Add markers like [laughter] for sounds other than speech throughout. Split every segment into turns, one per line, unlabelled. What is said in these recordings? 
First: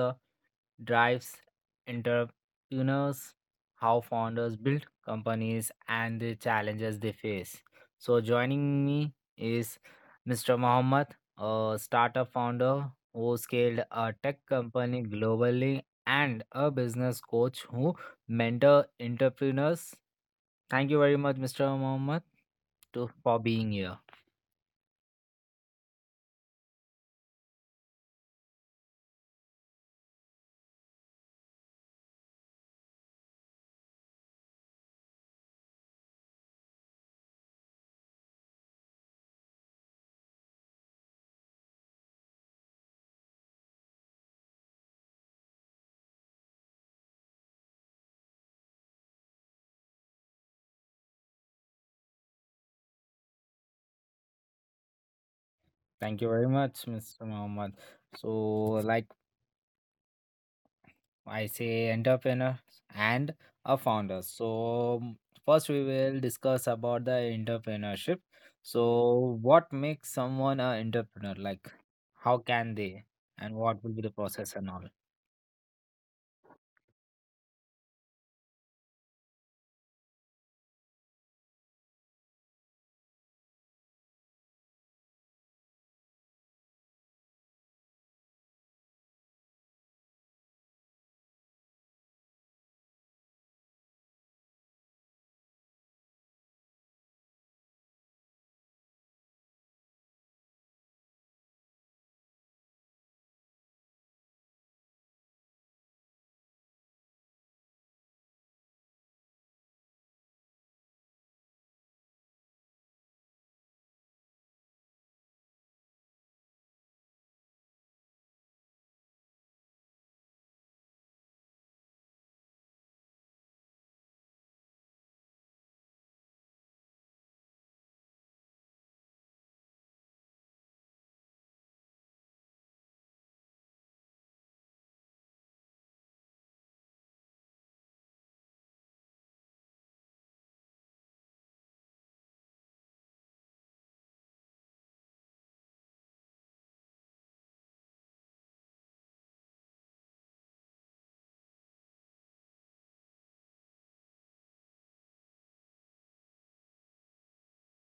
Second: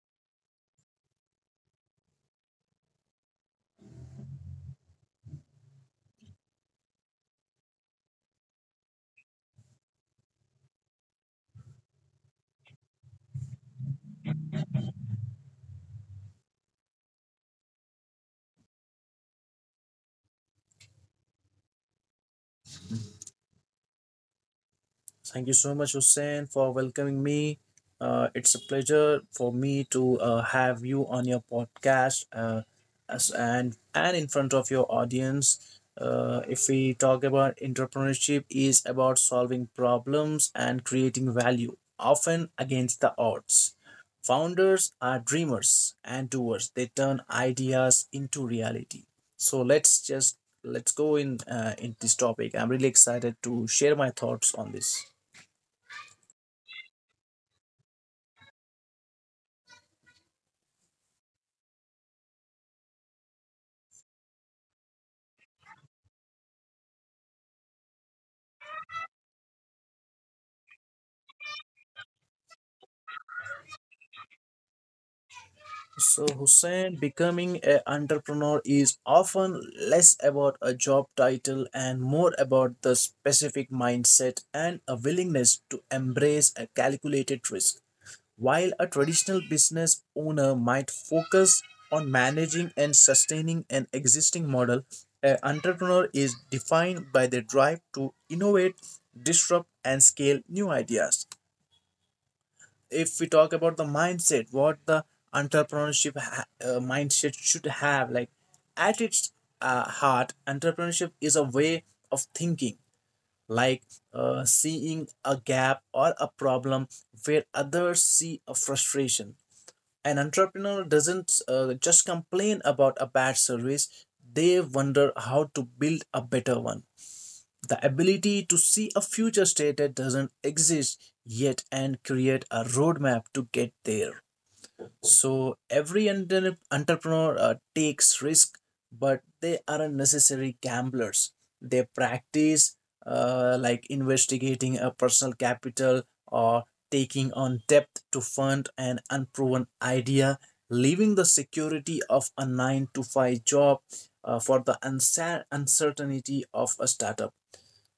the drives entrepreneurs, how founders build companies, and the challenges they face. So, joining me is Mr. Mohammed, a startup founder who scaled a tech company globally, and a business coach who mentor entrepreneurs. Thank you very much, Mr. Mohammed, for being here.
Thank you so much, Hussein, for welcoming me. It's a pleasure for me to have you on your podcast as, and in front of your audience. If we talk about entrepreneurship, is about solving problems and creating value, often against the odds. Founders are dreamers and doers. They turn ideas into reality. So let's go in this topic. I'm really excited to share my thoughts on this.
Thank you very much, Mr. Mohammed. So, like I say entrepreneur and a founder. First we will discuss about the entrepreneurship. So what makes someone an entrepreneur? Like how can they, and what will be the process and all?
So Hussein, becoming an entrepreneur is often less about a job title and more about the specific mindset and a willingness to embrace a calculated risk. While a traditional business owner might focus on managing and sustaining an existing model, an entrepreneur is defined by their drive to innovate, disrupt, and scale new ideas. If we talk about the mindset, what the entrepreneurship mindset should have, like at its heart, entrepreneurship is a way of thinking, like seeing a gap or a problem where others see a frustration. An entrepreneur doesn't just complain about a bad service, they wonder how to build a better one. The ability to see a future state that doesn't exist yet and create a roadmap to get there. So every entrepreneur takes risk, but they aren't necessary gamblers. They practice, like investigating a personal capital or taking on debt to fund an unproven idea, leaving the security of a 9 to 5 job for the uncertainty of a startup.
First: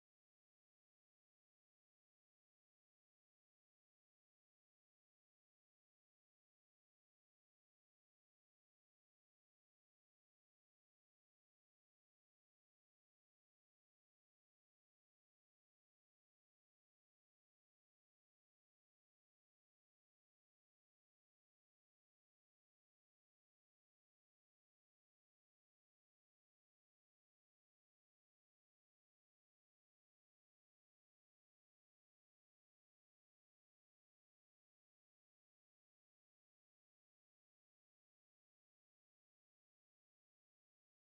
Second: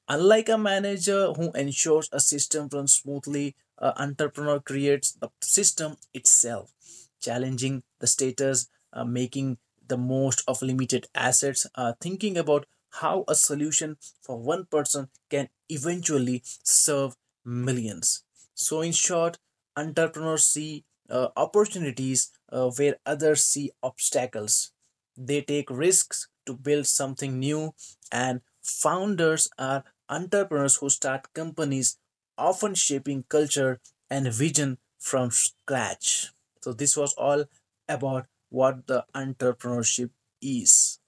Unlike a manager who ensures a system runs smoothly, an entrepreneur creates the system itself, challenging the status, making the most of limited assets, thinking about how a solution for one person can eventually serve millions. So, in short, entrepreneurs see opportunities where others see obstacles. They take risks to build something new, and founders are entrepreneurs who start companies, often shaping culture and vision from scratch. So, this was all about what the entrepreneurship is.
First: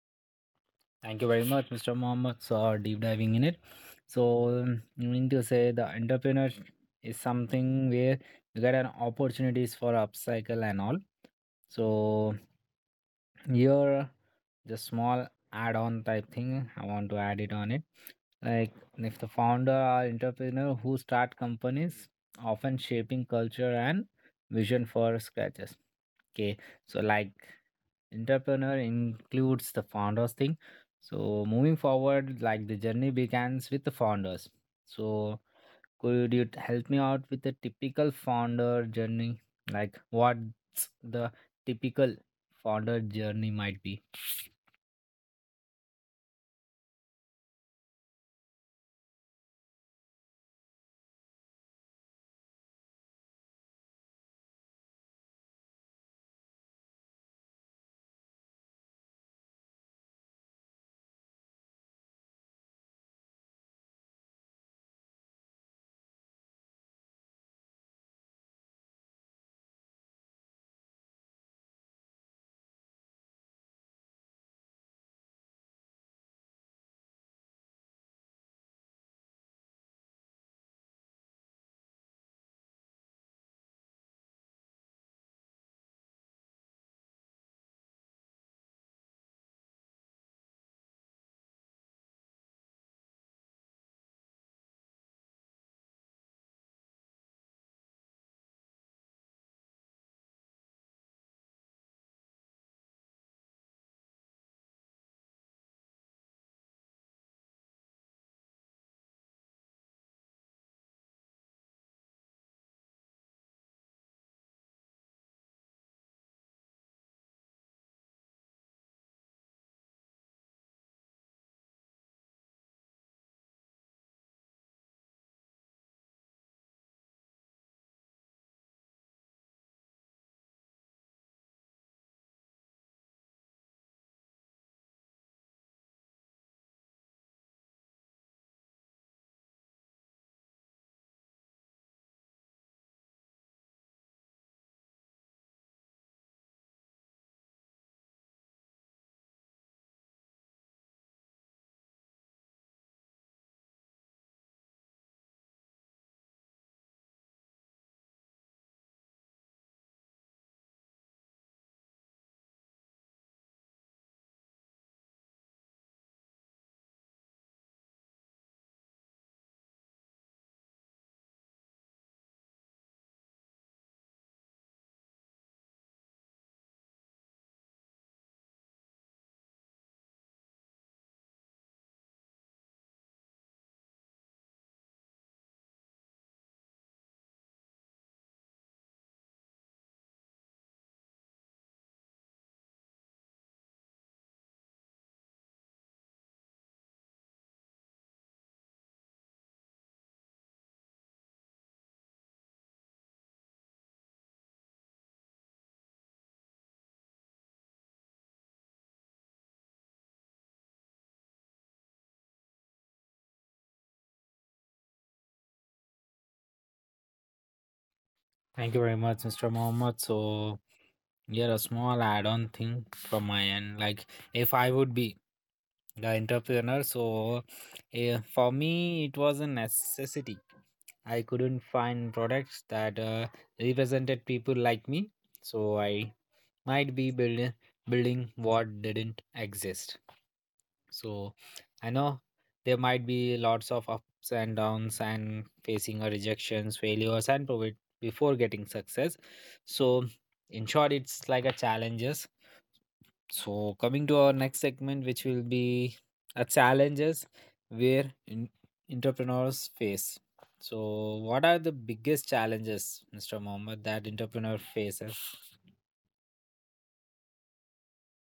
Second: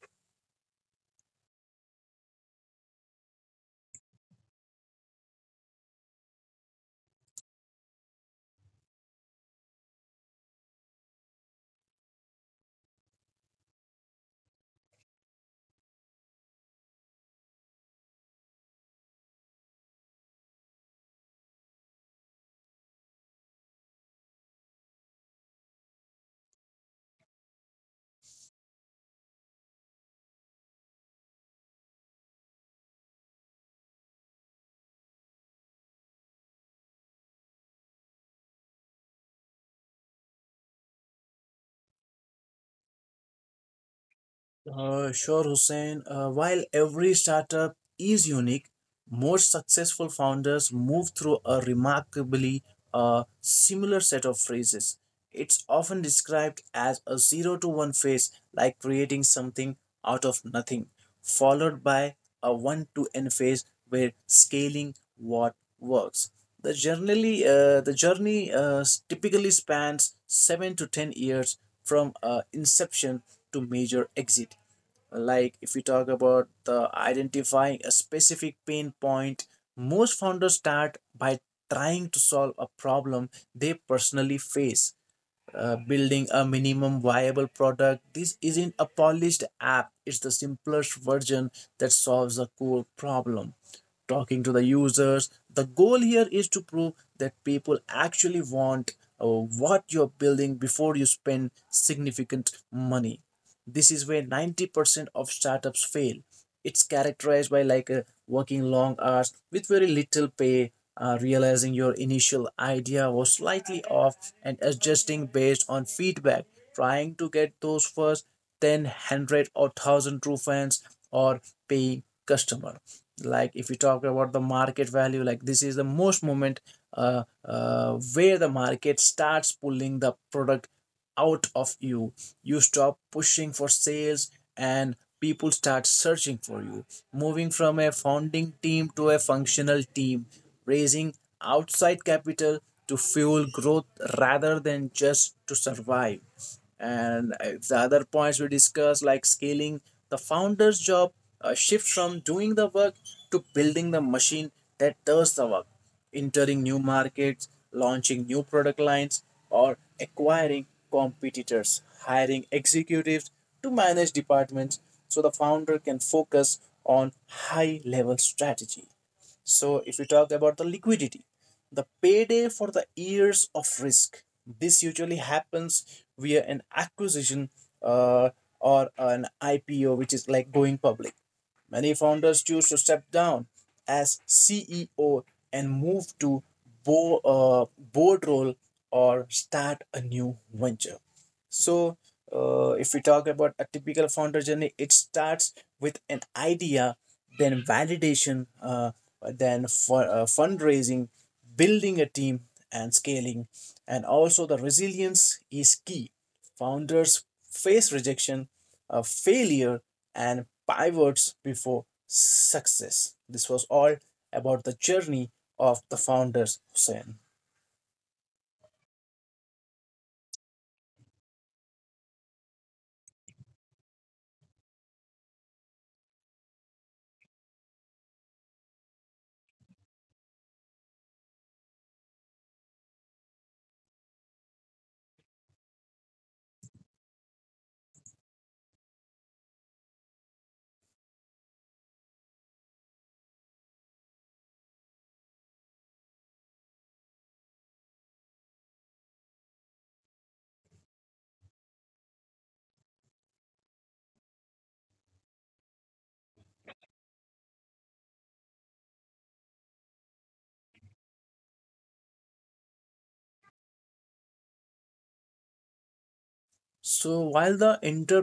Thank you very much, Mr. Mohammed, for deep diving in it. So you mean to say the entrepreneur is something where you get an opportunities for upcycle and all. So here, just small add-on type thing. I want to add it on it. Like, if the founder or entrepreneur who start companies, often shaping culture and vision for scratches. Okay, so like entrepreneur includes the founders thing. So moving forward, like the journey begins with the founders. So could you help me out with the typical founder journey? Like, what's the typical founder journey might be?
Sure, Hussein. While every startup is unique, most successful founders move through a remarkably similar set of phases. It's often described as a zero to one phase, like creating something out of nothing, followed by a one to n phase where scaling what works. The journey typically spans 7 to 10 years from inception to major exit. Like if we talk about the identifying a specific pain point, most founders start by trying to solve a problem they personally face, building a minimum viable product. This isn't a polished app, it's the simplest version that solves a core problem. Talking to the users, the goal here is to prove that people actually want what you're building before you spend significant money. This is where 90% of startups fail. It's characterized by like a working long hours with very little pay, realizing your initial idea was slightly off and adjusting based on feedback, trying to get those first ten hundred or 1000 true fans or paying customer. Like if you talk about the market value, like this is the most moment, where the market starts pulling the product out of you. You stop pushing for sales and people start searching for you. Moving from a founding team to a functional team, raising outside capital to fuel growth rather than just to survive. And the other points we discussed, like scaling, the founder's job shifts from doing the work to building the machine that does the work, entering new markets, launching new product lines, or acquiring competitors, hiring executives to manage departments so the founder can focus on high level strategy. So, if we talk about the liquidity, the payday for the years of risk, this usually happens via an acquisition, uh, or an IPO, which is like going public. Many founders choose to step down as CEO and move to board role or start a new venture. So, if we talk about a typical founder journey, it starts with an idea, then validation, then fundraising, building a team, and scaling. And also, the resilience is key. Founders face rejection, failure, and pivots before success. This was all about the journey of the founders, Hussein.
Thank you very much, Mr. Mohammed. So, yeah, a small add on thing from my end. Like, if I would be the entrepreneur, so for me, it was a necessity. I couldn't find products that represented people like me. So, I might be building what didn't exist. So I know there might be lots of ups and downs and facing a rejections, failures and profit before getting success. So in short, it's like a challenges. So coming to our next segment, which will be a challenges where in, entrepreneurs face. So what are the biggest challenges, Mr. Mohammed, that entrepreneur faces?
So while the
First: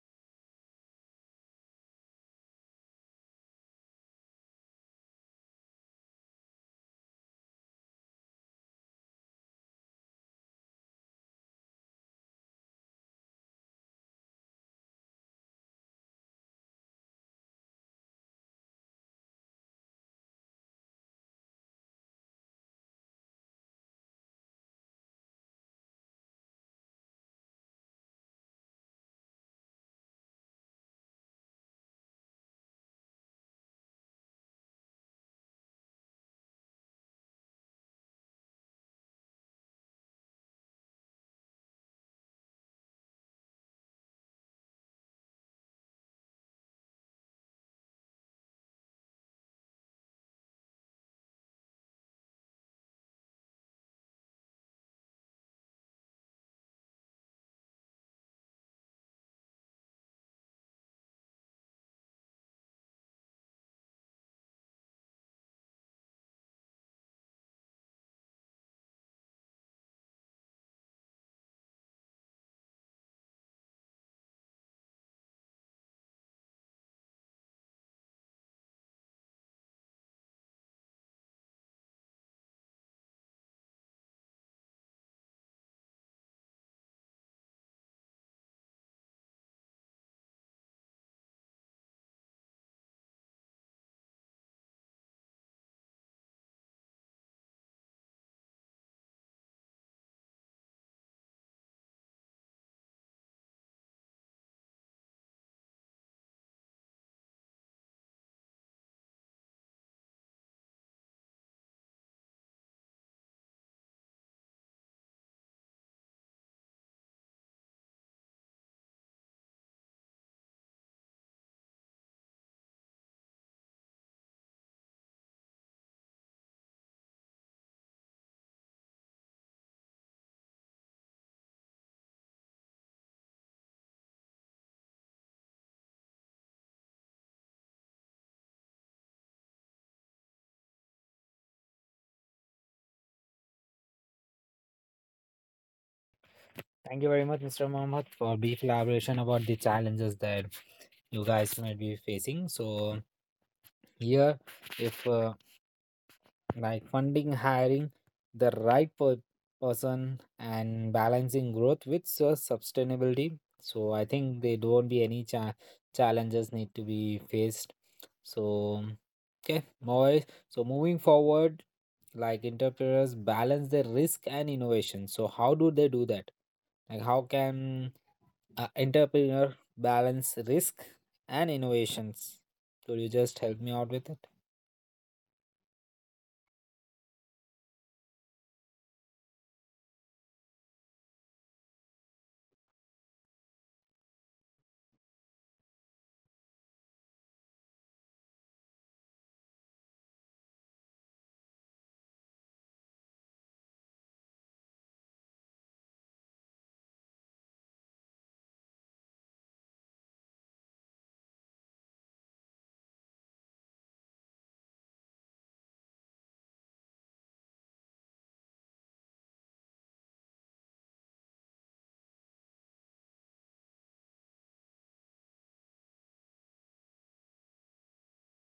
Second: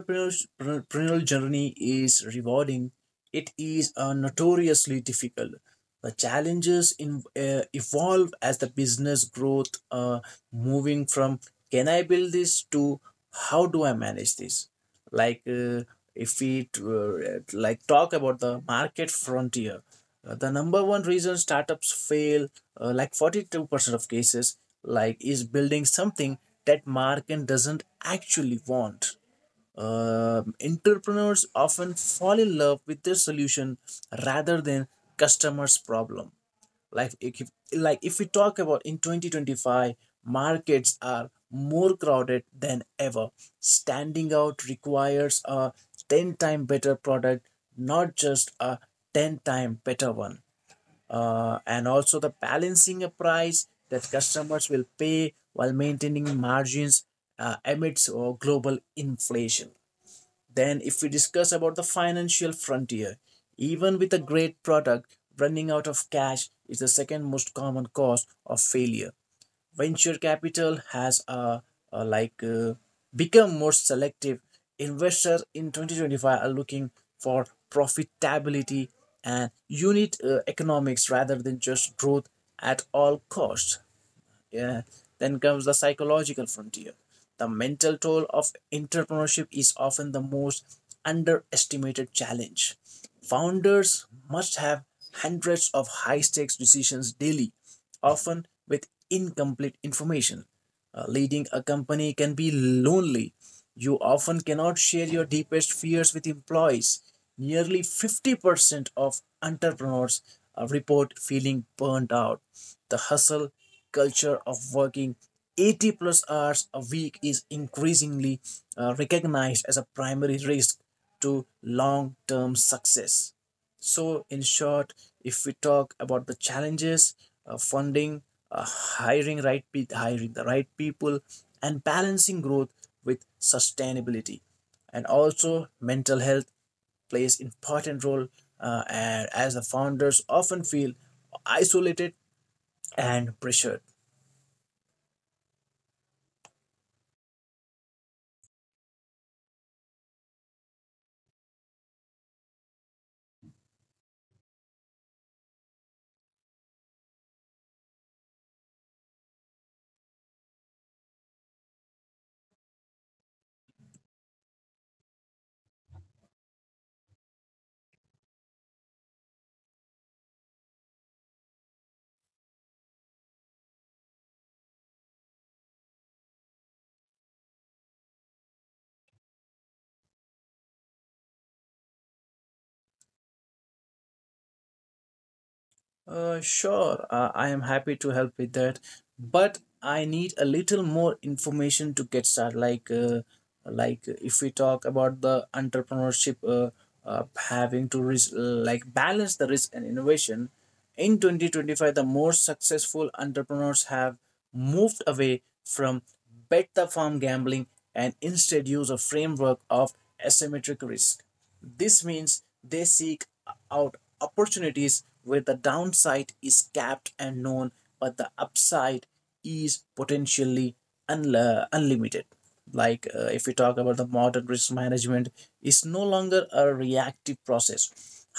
entrepreneurial journey is rewarding, it is notoriously difficult. The challenges evolve as the business growth, moving from can I build this to how do I manage this? Like if we talk about the market frontier, the number one reason startups fail, like 42% of cases, like is building something that market doesn't actually want. Entrepreneurs often fall in love with their solution rather than customers' problem. Like if we talk about in 2025, markets are more crowded than ever. Standing out requires a 10 time better product, not just a 10 time better one. And also the balancing a price that customers will pay while maintaining margins amidst global inflation. Then, if we discuss about the financial frontier, even with a great product, running out of cash is the second most common cause of failure. Venture capital has a like become more selective. Investors in 2025 are looking for profitability and unit economics rather than just growth at all costs. Yeah. Then comes the psychological frontier. The mental toll of entrepreneurship is often the most underestimated challenge. Founders must have hundreds of high stakes decisions daily, often with incomplete information. Leading a company can be lonely. You often cannot share your deepest fears with employees. Nearly 50% of entrepreneurs report feeling burnt out. The hustle culture of working 80 plus hours a week is increasingly recognized as a primary risk to long term success. So, in short, if we talk about the challenges, funding, hiring the right people, and balancing growth with sustainability, and also mental health plays important role, and as the founders often feel isolated and pressured.
Thank you very much, Mr. Mohammed, for brief elaboration about the challenges that you guys might be facing. So here, if like funding, hiring the right person, and balancing growth with sustainability. So I think they don't be any challenges need to be faced. So okay, more, so moving forward, like entrepreneurs balance their risk and innovation. So how do they do that? Like, how can entrepreneur balance risk and innovations. Could you just help me out with it?
Sure, I am happy to help with that, but I need a little more information to get started. Like, if we talk about the entrepreneurship, having to risk, like balance the risk and innovation. In 2025, the most successful entrepreneurs have moved away from bet the farm gambling and instead use a framework of asymmetric risk. This means they seek out opportunities where the downside is capped and known, but the upside is potentially unla unlimited. Like if we talk about the modern risk management, is no longer a reactive process.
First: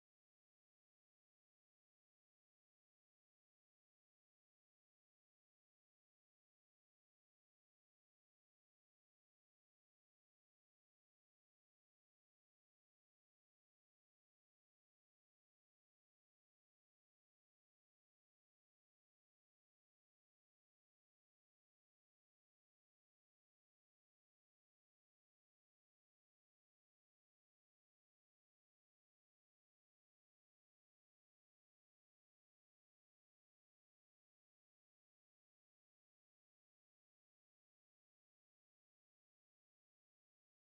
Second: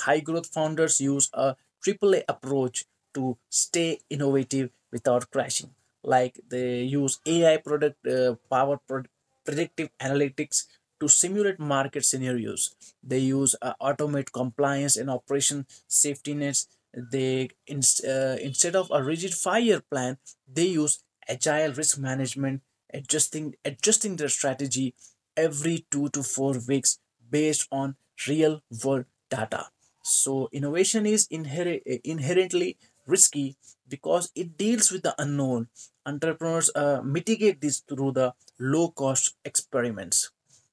High growth founders use a triple A approach to stay innovative without crashing. Like they use AI product powered predictive analytics to simulate market scenarios. They use automate compliance and operation safety nets. Instead of a rigid 5-year plan, they use agile risk management, adjusting their strategy every 2 to 4 weeks based on real-world data. So innovation is inherently risky because it deals with the unknown. Entrepreneurs mitigate this through the low cost experiments.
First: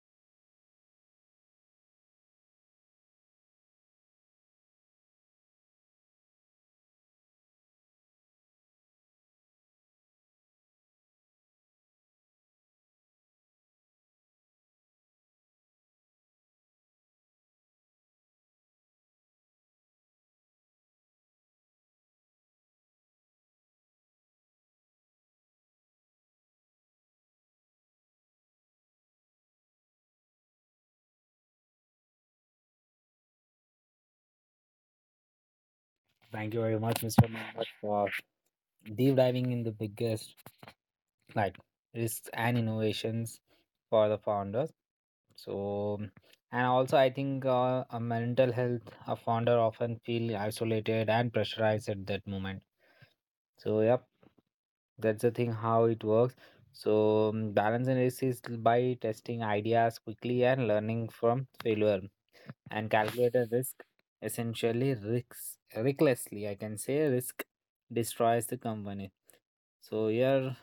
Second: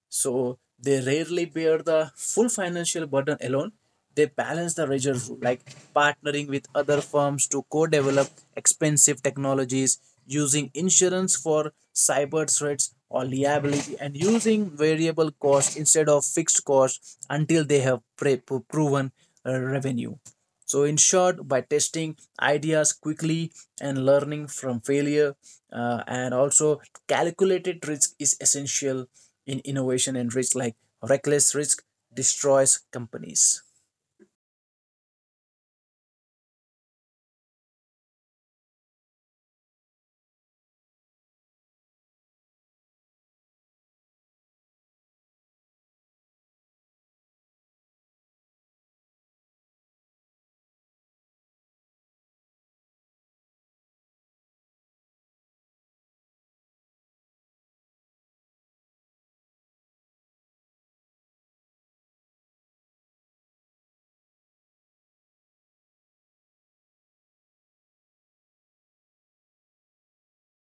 So they rarely bear the full financial burden alone. They balance the razor rule, like partnering with other firms to co develop expensive technologies, using insurance for cyber threats or liability, and using variable cost instead of fixed cost until they have proven revenue. So, in short, by testing ideas quickly and learning from failure, and also calculated risk is essential in innovation and risk, like reckless risk destroys companies.
Thank you very much, Mr. Mohammed, for deep diving in the biggest right risks and innovations for the founders. So, and also I think a mental health, a founder often feel isolated and pressurized at that moment. So yep, that's the thing how it works. So balance and risk is by testing ideas quickly and learning from failure, and calculate risk, essentially risks recklessly. I can say risk destroys the company. So here,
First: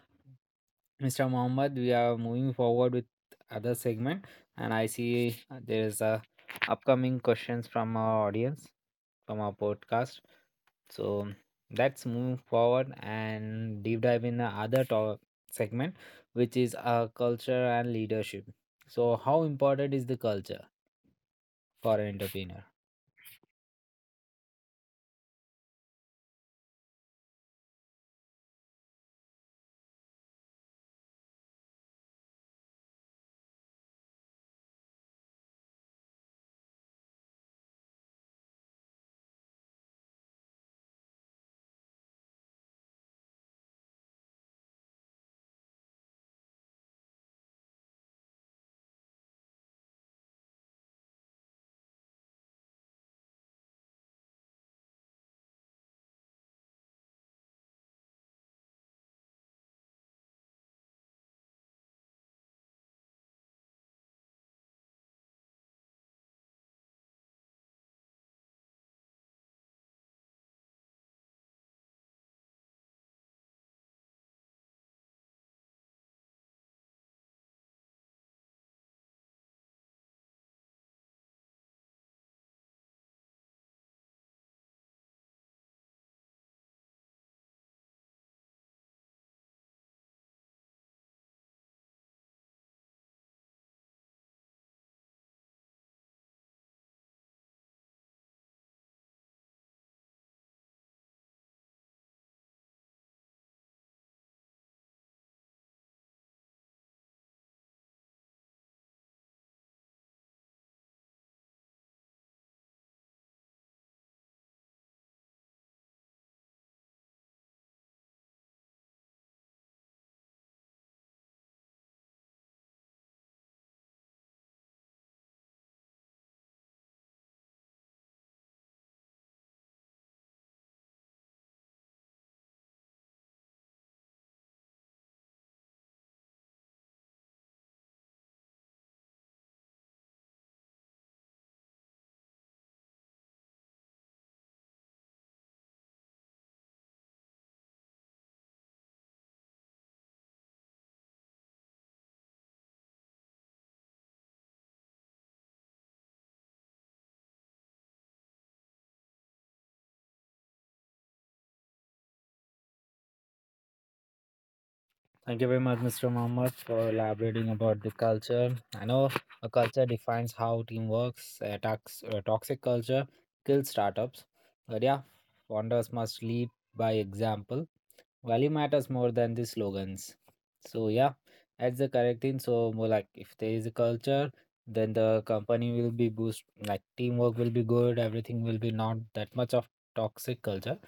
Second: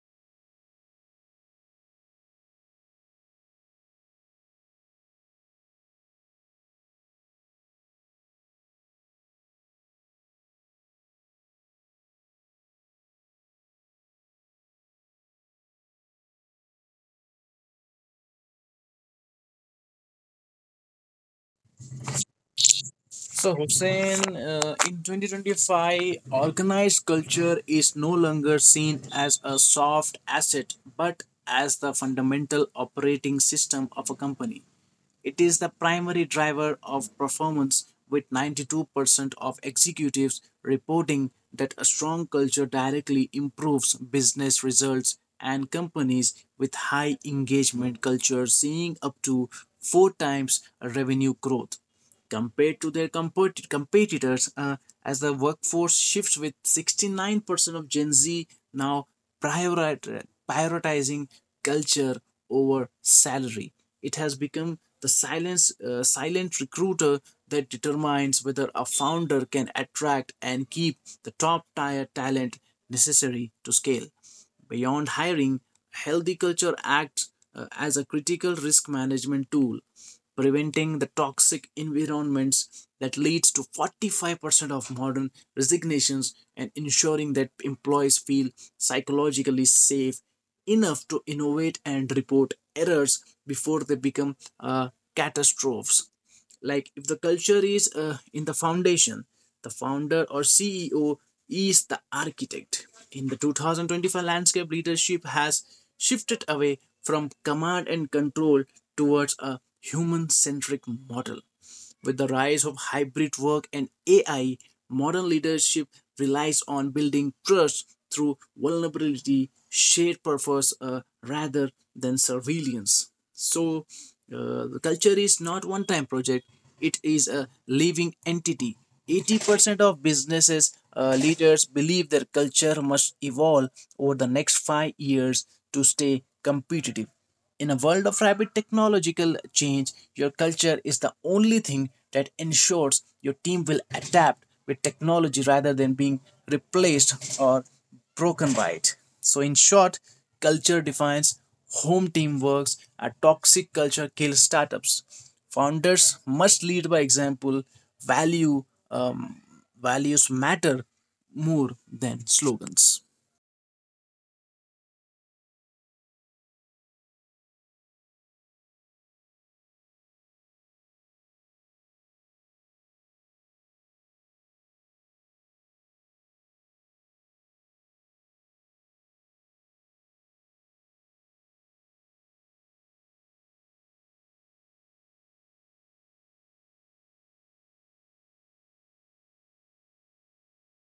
Mr. Mohammed, we are moving forward with other segment, and I see there is a upcoming questions from our audience, from our podcast. So let's move forward and deep dive in the other segment, which is culture and leadership. So, how important is the culture for an entrepreneur?
So, Hussein, in 2025, organized culture is no longer seen as a soft asset but as the fundamental operating system of a company. It is the primary driver of performance, with 92% of executives reporting that a strong culture directly improves business results, and companies with high engagement culture seeing up to four times revenue growth compared to their competitors, as the workforce shifts with 69% of gen z now priorit- prioritizing culture over salary. It has become the silent recruiter that determines whether a founder can attract and keep the top tier talent necessary to scale. Beyond hiring, healthy culture acts as a critical risk management tool, preventing the toxic environments that leads to 45% of modern resignations and ensuring that employees feel psychologically safe enough to innovate and report errors before they become catastrophes. Like if the culture is in the foundation, the founder or CEO is the architect. In the 2025 landscape, leadership has shifted away from command and control towards a human centric model. With the rise of hybrid work and AI, modern leadership relies on building trust through vulnerability, shared purpose, rather than surveillance. So, the culture is not one time project, it is a living entity. 80% of businesses leaders believe their culture must evolve over the next 5 years to stay competitive. In a world of rapid technological change, your culture is the only thing that ensures your team will adapt with technology rather than being replaced or broken by it. So, in short, culture defines home team works. A toxic culture kills startups. Founders must lead by example, value, um, values matter more than slogans.
Thank you very much, Mr. Mohammed, for elaborating about the culture. I know a culture defines how team works. A toxic culture kills startups. But yeah, founders must lead by example. Value matters more than the slogans. So yeah, that's the correct thing. So more, like if there is a culture, then the company will be boost. Like teamwork will be good. Everything will be not that much of toxic culture.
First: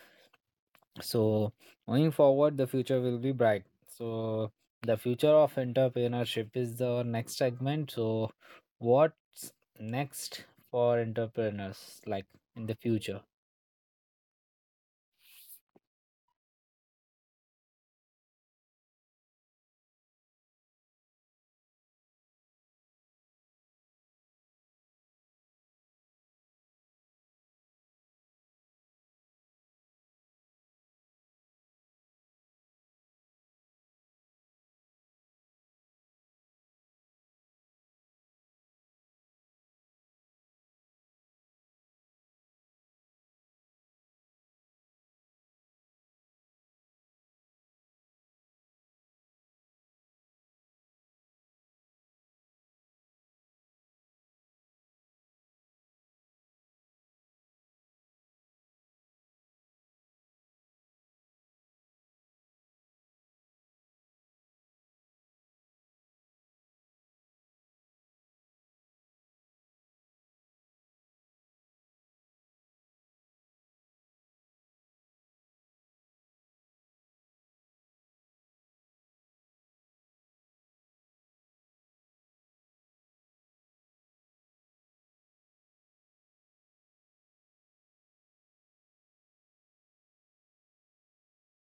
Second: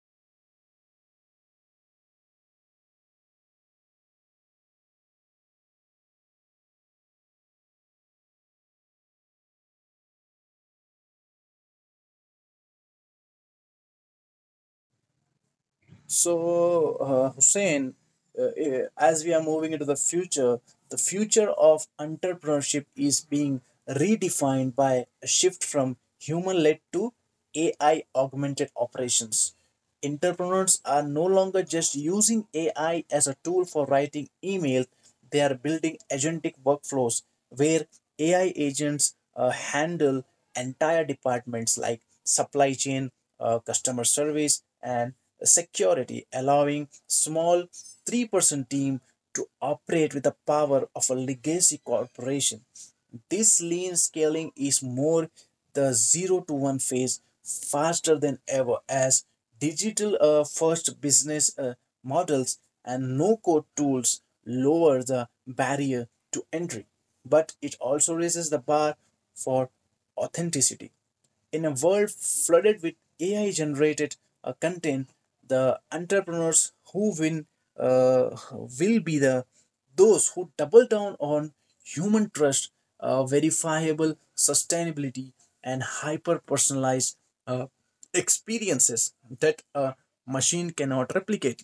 So going forward, the future will be bright. So the future of entrepreneurship is the next segment. So what's next for entrepreneurs, like in the future?
So, Hussein, as we are moving into the future of entrepreneurship is being redefined by a shift from human led to AI augmented operations. Entrepreneurs are no longer just using AI as a tool for writing emails, they are building agentic workflows where AI agents handle entire departments like supply chain, customer service, and security, allowing small three-person team to operate with the power of a legacy corporation. This lean scaling is more the zero to one phase faster than ever as digital first business models and no code tools lower the barrier to entry, but it also raises the bar for authenticity. In a world flooded with AI generated content, the entrepreneurs who win will be the those who double down on human trust, verifiable sustainability, and hyper personalized uh, experiences that a machine cannot replicate.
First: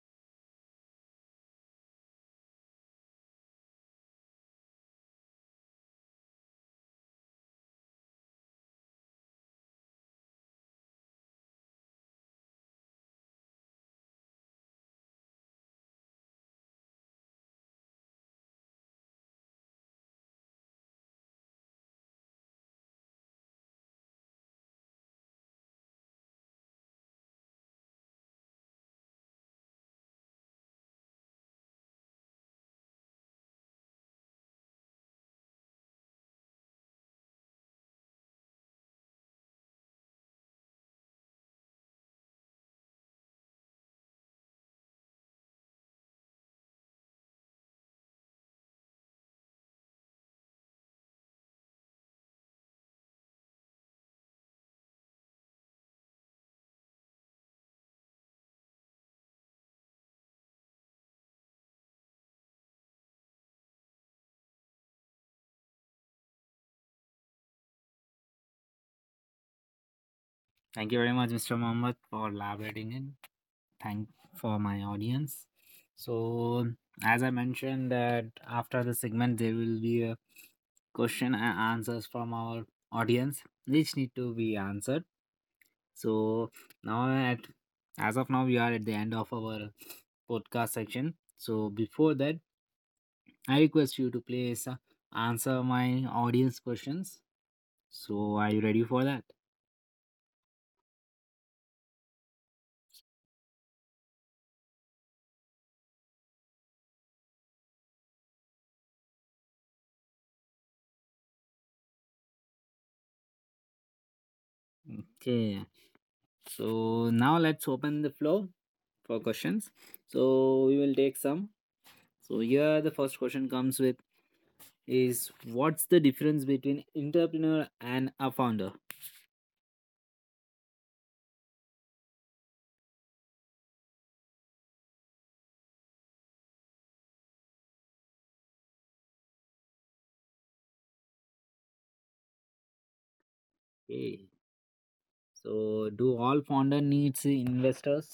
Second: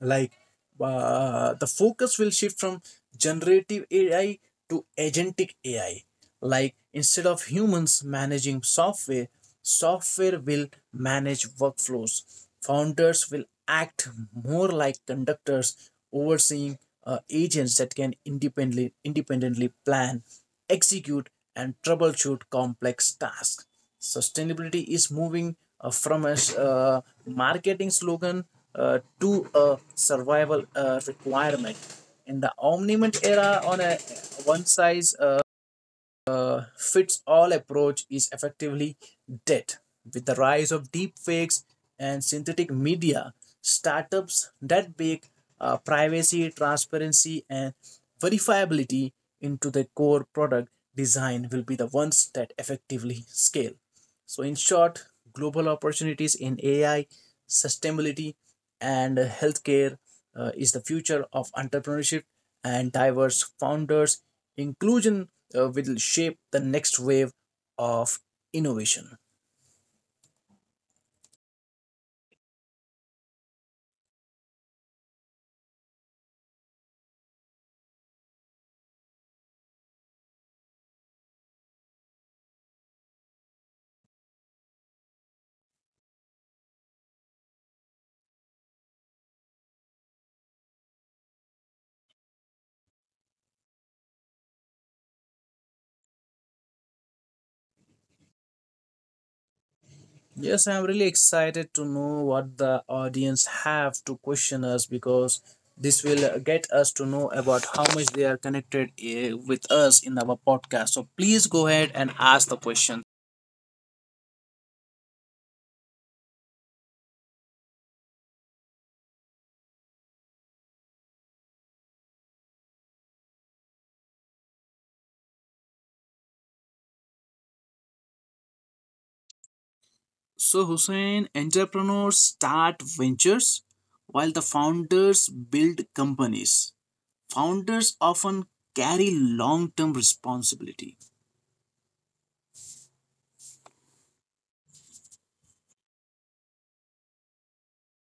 Like, the focus will shift from generative ai to agentic ai. Like instead of humans managing software, software will manage workflows. Founders will act more like conductors overseeing agents that can independently plan, execute, and troubleshoot complex tasks. Sustainability is moving from a marketing slogan to a survival requirement. In the omniment era, on a one size fits all approach is effectively dead. With the rise of deep fakes and synthetic media, startups that bake privacy, transparency, and verifiability into the core product design will be the ones that effectively scale. So, in short, global opportunities in AI, sustainability, and healthcare is the future of entrepreneurship, and diverse founders. Inclusion will shape the next wave of innovation.
Thank you very much, Mr. Mohammed, for elaborating in. Thank for my audience. So as I mentioned that after the segment there will be a question and answers from our audience which need to be answered. So now at, as of now, we are at the end of our podcast section. So before that, I request you to please answer my audience questions. So are you ready for that?
Yes, I'm really excited to know what the audience have to question us, because this will get us to know about how much they are connected with us in our podcast. So please go ahead and ask the question.
Okay. So now let's open the floor for questions. So we will take some. So here the first question comes with is, what's the difference between entrepreneur and a founder?
So, Hussein, entrepreneurs start ventures while the founders build companies. Founders often carry long term responsibility.
Okay. So do all founder needs investors?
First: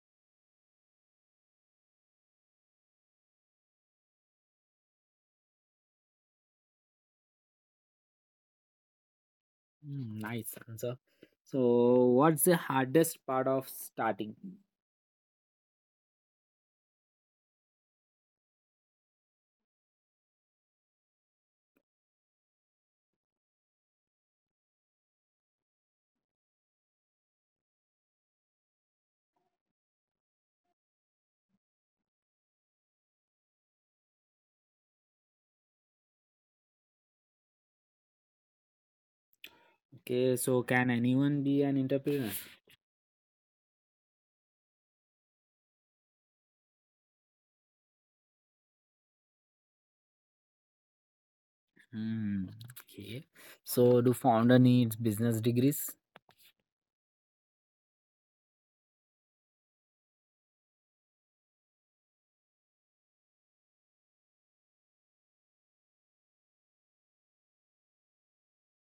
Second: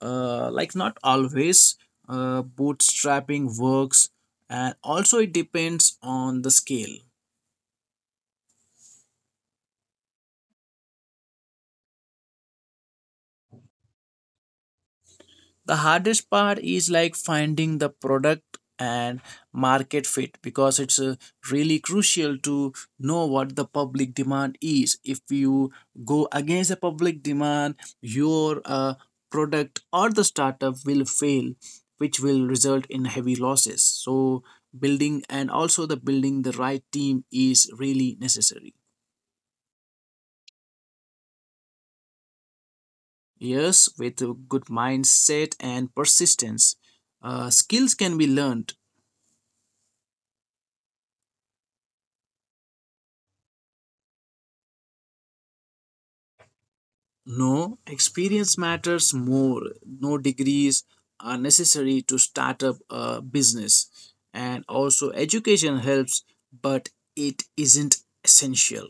Not always, bootstrapping works, and also it depends on the scale.
Hmm, nice answer. So what's the hardest part of starting?
The hardest part is like finding the product and market fit, because it's really crucial to know what the public demand is. If you go against the public demand, your product or the startup will fail, which will result in heavy losses. So building, and also the building the right team is really necessary.
Okay, so can anyone be an entrepreneur?
Yes, with a good mindset and persistence, skills can be learned.
Hmm. Okay. So do founder needs business degrees?
No, experience matters more. No degrees are necessary to start up a business. And also, education helps, but it isn't essential.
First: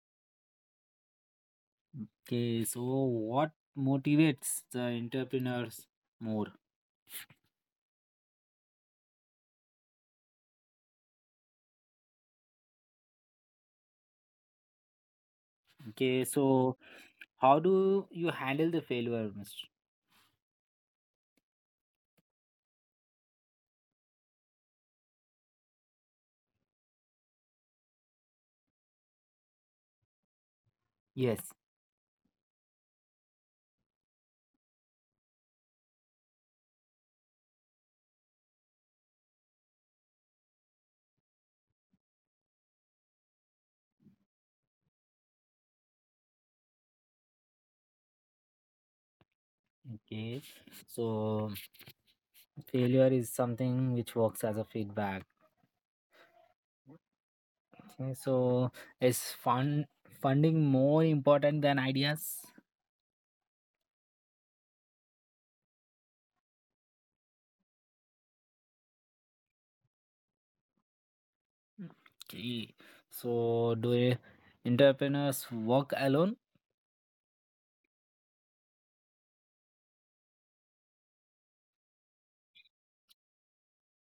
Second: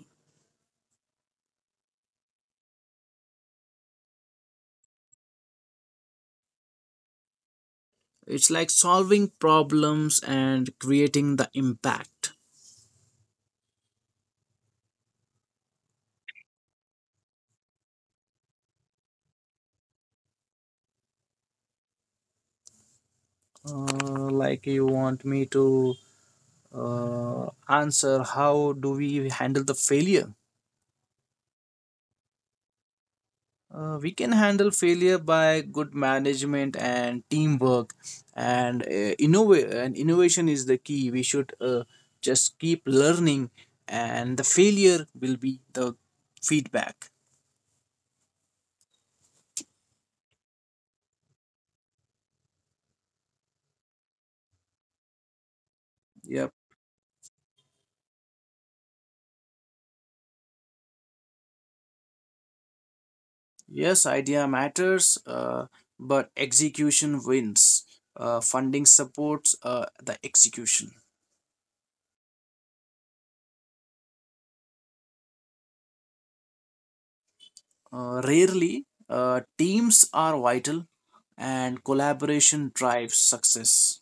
Okay, so what motivates the entrepreneurs more?
It's like solving problems and creating the impact.
Okay, so how do you handle the failure, Mr.?
You want me to answer how do we handle the failure?
Yes,
We can handle failure by good management and teamwork, and innovation is the key. We should just keep learning, and the failure will be the feedback.
okay. So failure is something which works as a feedback.
Yep.
Okay, so is funding more important than ideas?
Yes, idea matters, but execution wins. Funding supports the execution.
Okay. So do entrepreneurs work alone?
Rarely, teams are vital, and collaboration drives success.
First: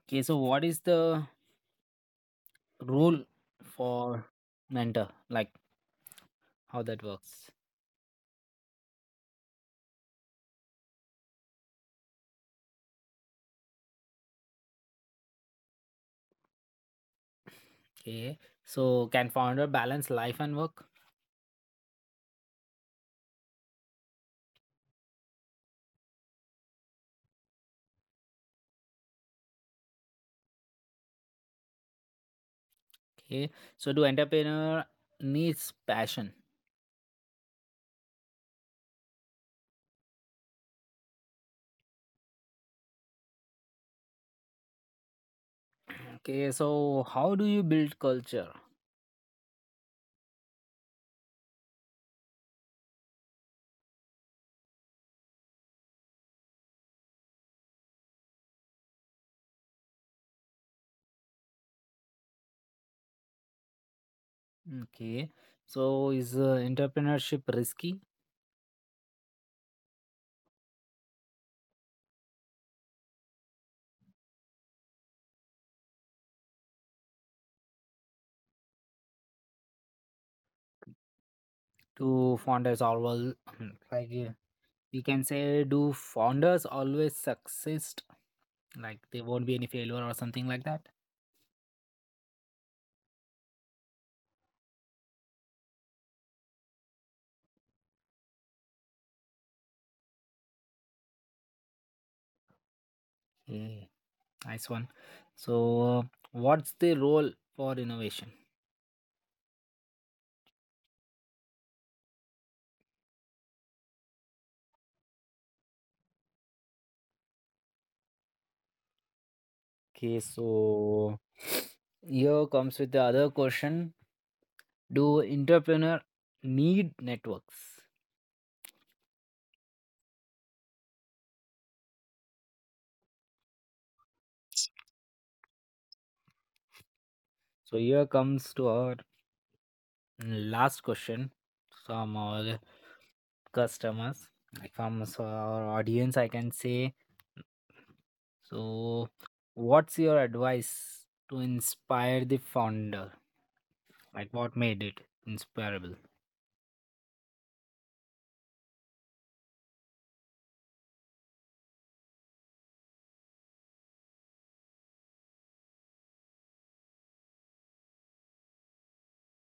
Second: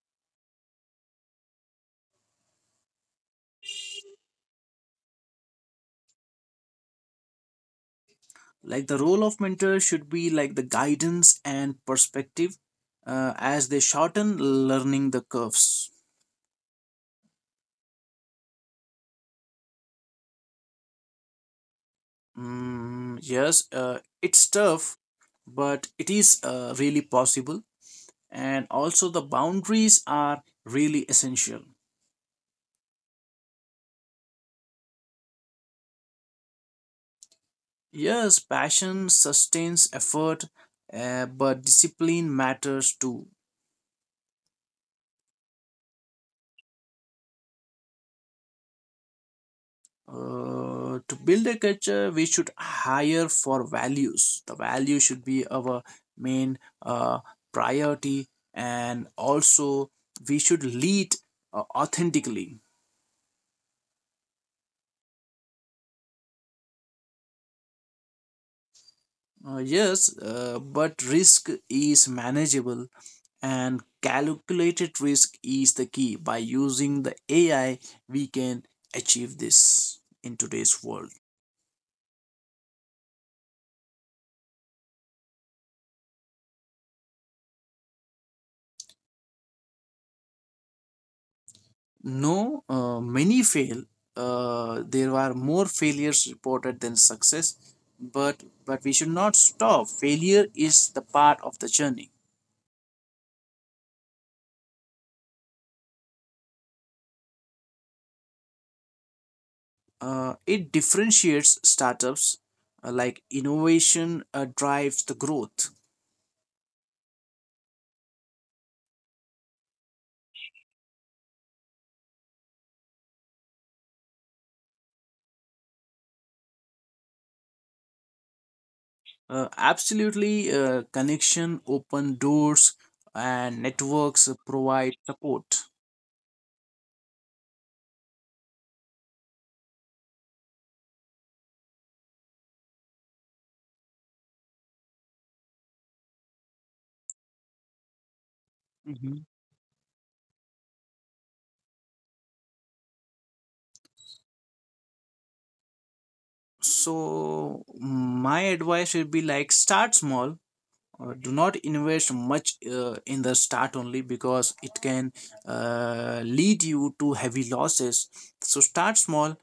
Okay, so what is the role for mentor? Like how that works?
Like the role of mentor should be like the guidance and perspective, as they shorten learning the curves.
Okay. So can founder balance life and work?
Mm, yes, it's tough, but it is really possible. And also, the boundaries are really essential.
Okay. So do entrepreneur needs passion?
Yes, passion sustains effort, but discipline matters too.
Okay. So how do you build culture?
To build a culture, we should hire for values. The value should be our main priority, and also we should lead authentically.
Okay. So is entrepreneurship risky?
Yes, but risk is manageable, and calculated risk is the key. By using the AI, we can achieve this in today's world.
Do founders always [clears throat] like we can say, do founders always succeed? Like there won't be any failure or something like that?
No, many fail. There are more failures reported than success, but we should not stop. Failure is the part of the journey.
Okay. Nice one. So what's the role for innovation?
It differentiates startups. Like innovation drives the growth.
Okay, so here comes with the other question. Do entrepreneur need networks?
Absolutely, connection open doors and networks provide support.
So here comes to our last question from our customers, like from our audience, I can say. So what's your advice to inspire the founder? Like what made it inspirable?
So my advice would be like start small. Do not invest much in the start only, because it can lead you to heavy losses. So start small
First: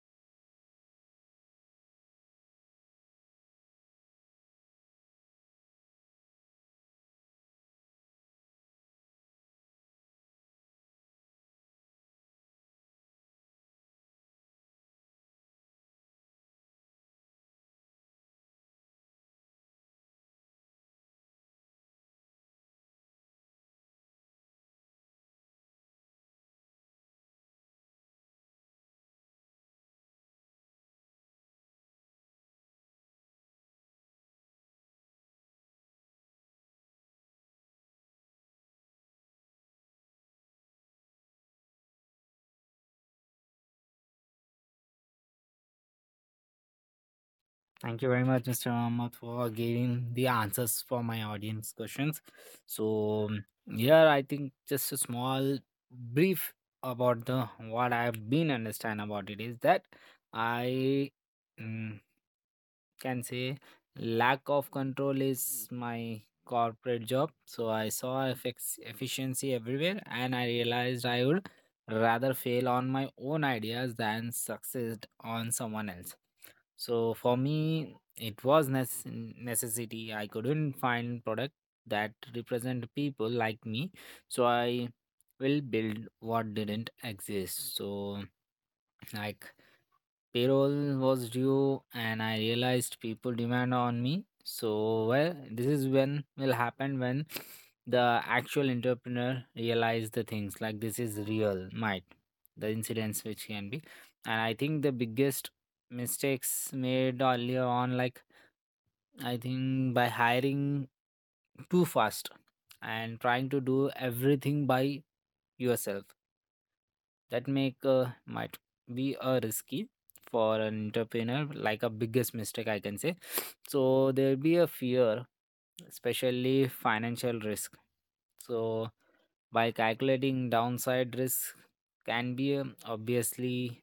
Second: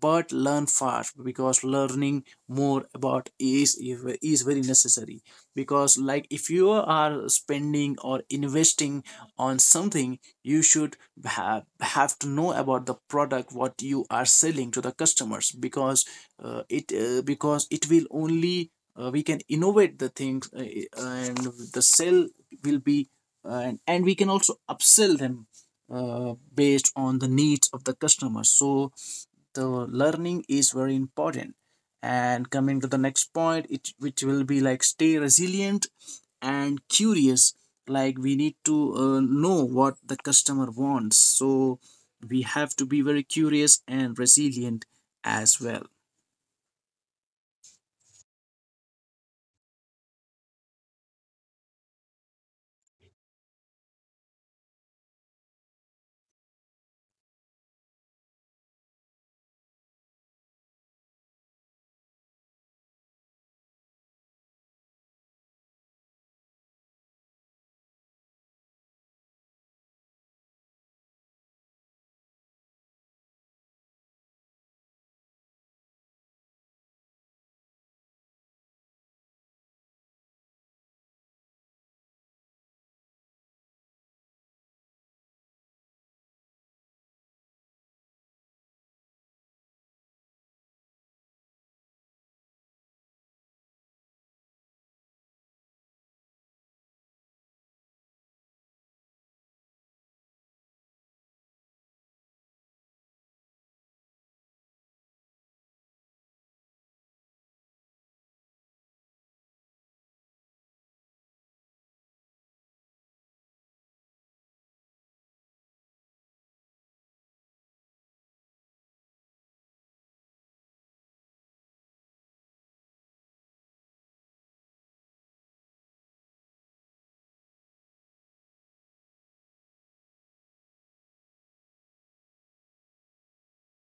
but learn fast, because learning more about is very necessary, because like if you are spending or investing on something, you should have to know about the product what you are selling to the customers, because it will only we can innovate the things and the sell will be and we can also upsell them based on the needs of the customer. So the learning is very important. And coming to the next point, it which will be like stay resilient and curious, like we need to know what the customer wants, so we have to be very curious and resilient as well.
Thank you very much, Mr. Ahmad, for giving the answers for my audience questions. So here, I think just a small brief about the what I've been understand about it is that I, mm, can say, lack of control is my corporate job. So I saw effects efficiency everywhere, and I realized I would rather fail on my own ideas than succeed on someone else. So for me, it was necessity. I couldn't find product that represent people like me, so I will build what didn't exist. So like, payroll was due and I realized people demand on me. So well, this is when will happen, when the actual entrepreneur realize the things like this is real, might the incidents which can be. And I think the biggest mistakes made earlier on, like I think by hiring too fast and trying to do everything by yourself, that make might be a risky for an entrepreneur, like a biggest mistake I can say. [sniffs] So there'll be a fear, especially financial risk. So by calculating downside risk can be obviously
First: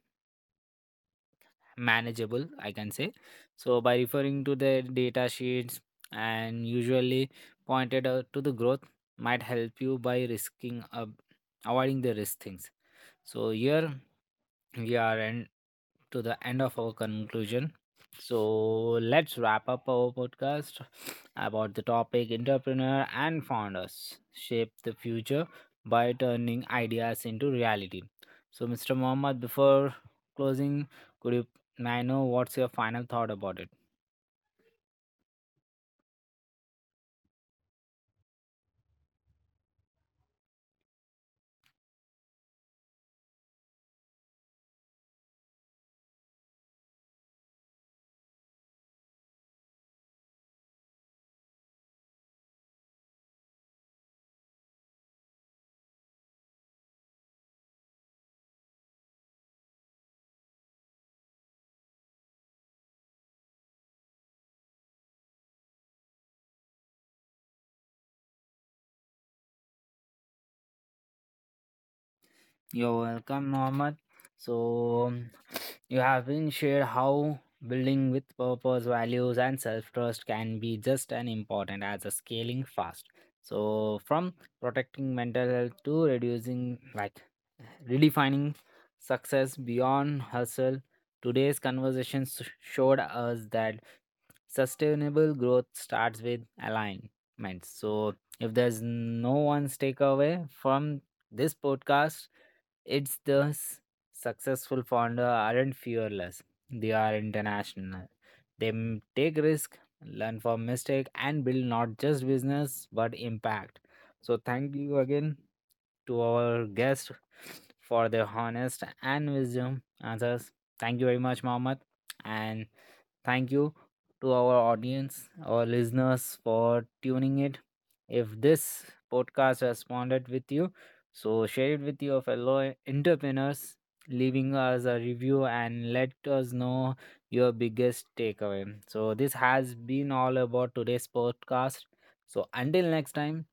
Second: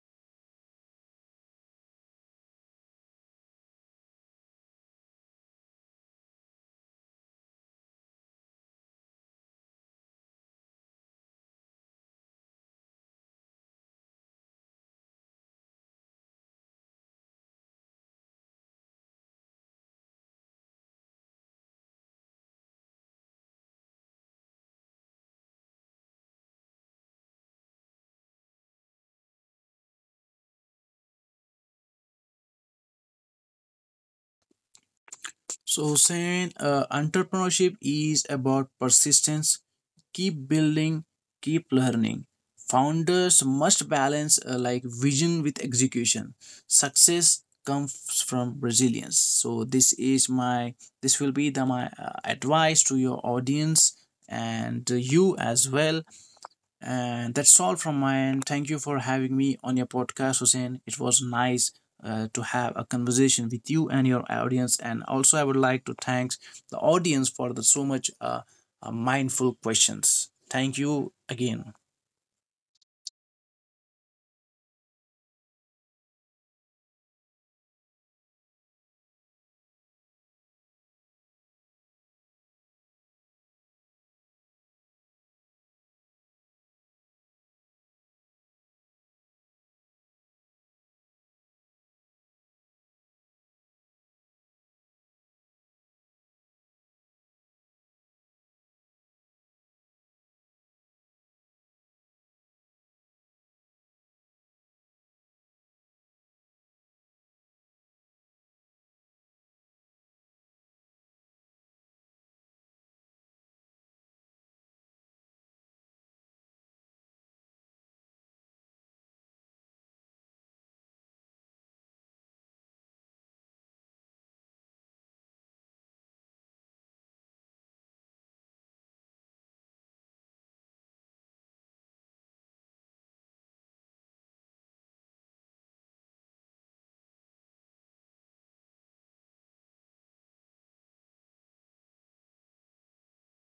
manageable, I can say. So by referring to the data sheets and usually pointed out to the growth might help you by risking avoiding the risk things. So here we are in to the end of our conclusion. So let's wrap up our podcast about the topic entrepreneur and founders shape the future by turning ideas into reality. So Mr. Mohammed, before closing, could you, may I know what's your final thought about it?
So, Hussein, entrepreneurship is about persistence. Keep building, keep learning. Founders must balance vision with execution. Success comes from resilience. So, this is my this will be the my advice to your audience and you as well. And that's all from my end. Thank you for having me on your podcast, Hussein. It was nice to have a conversation with you and your audience. And also, I would like to thank the audience for the so much mindful questions. Thank you again.
You're welcome, Mohammed. So, you have been shared how building with purpose, values, and self trust can be just as important as a scaling fast. So, from protecting mental health to reducing, like, redefining success beyond hustle, today's conversations showed us that sustainable growth starts with alignment. So, if there's no one's takeaway from this podcast, it's thus successful founder aren't fearless. They are international. They take risk, learn from mistake, and build not just business but impact. So thank you again to our guest for their honest and wisdom answers. Thank you very much, Mohammed, and thank you to our audience, our listeners for tuning it. If this podcast responded with you, so share it with your fellow entrepreneurs, leaving us a review and let us know your biggest takeaway. So this has been all about today's podcast. So until next time,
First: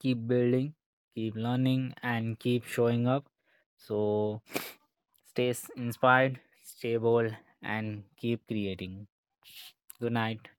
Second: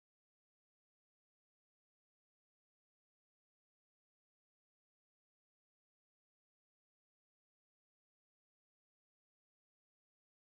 keep building, keep learning and keep showing up. So stay inspired, stay bold and keep creating. Good night.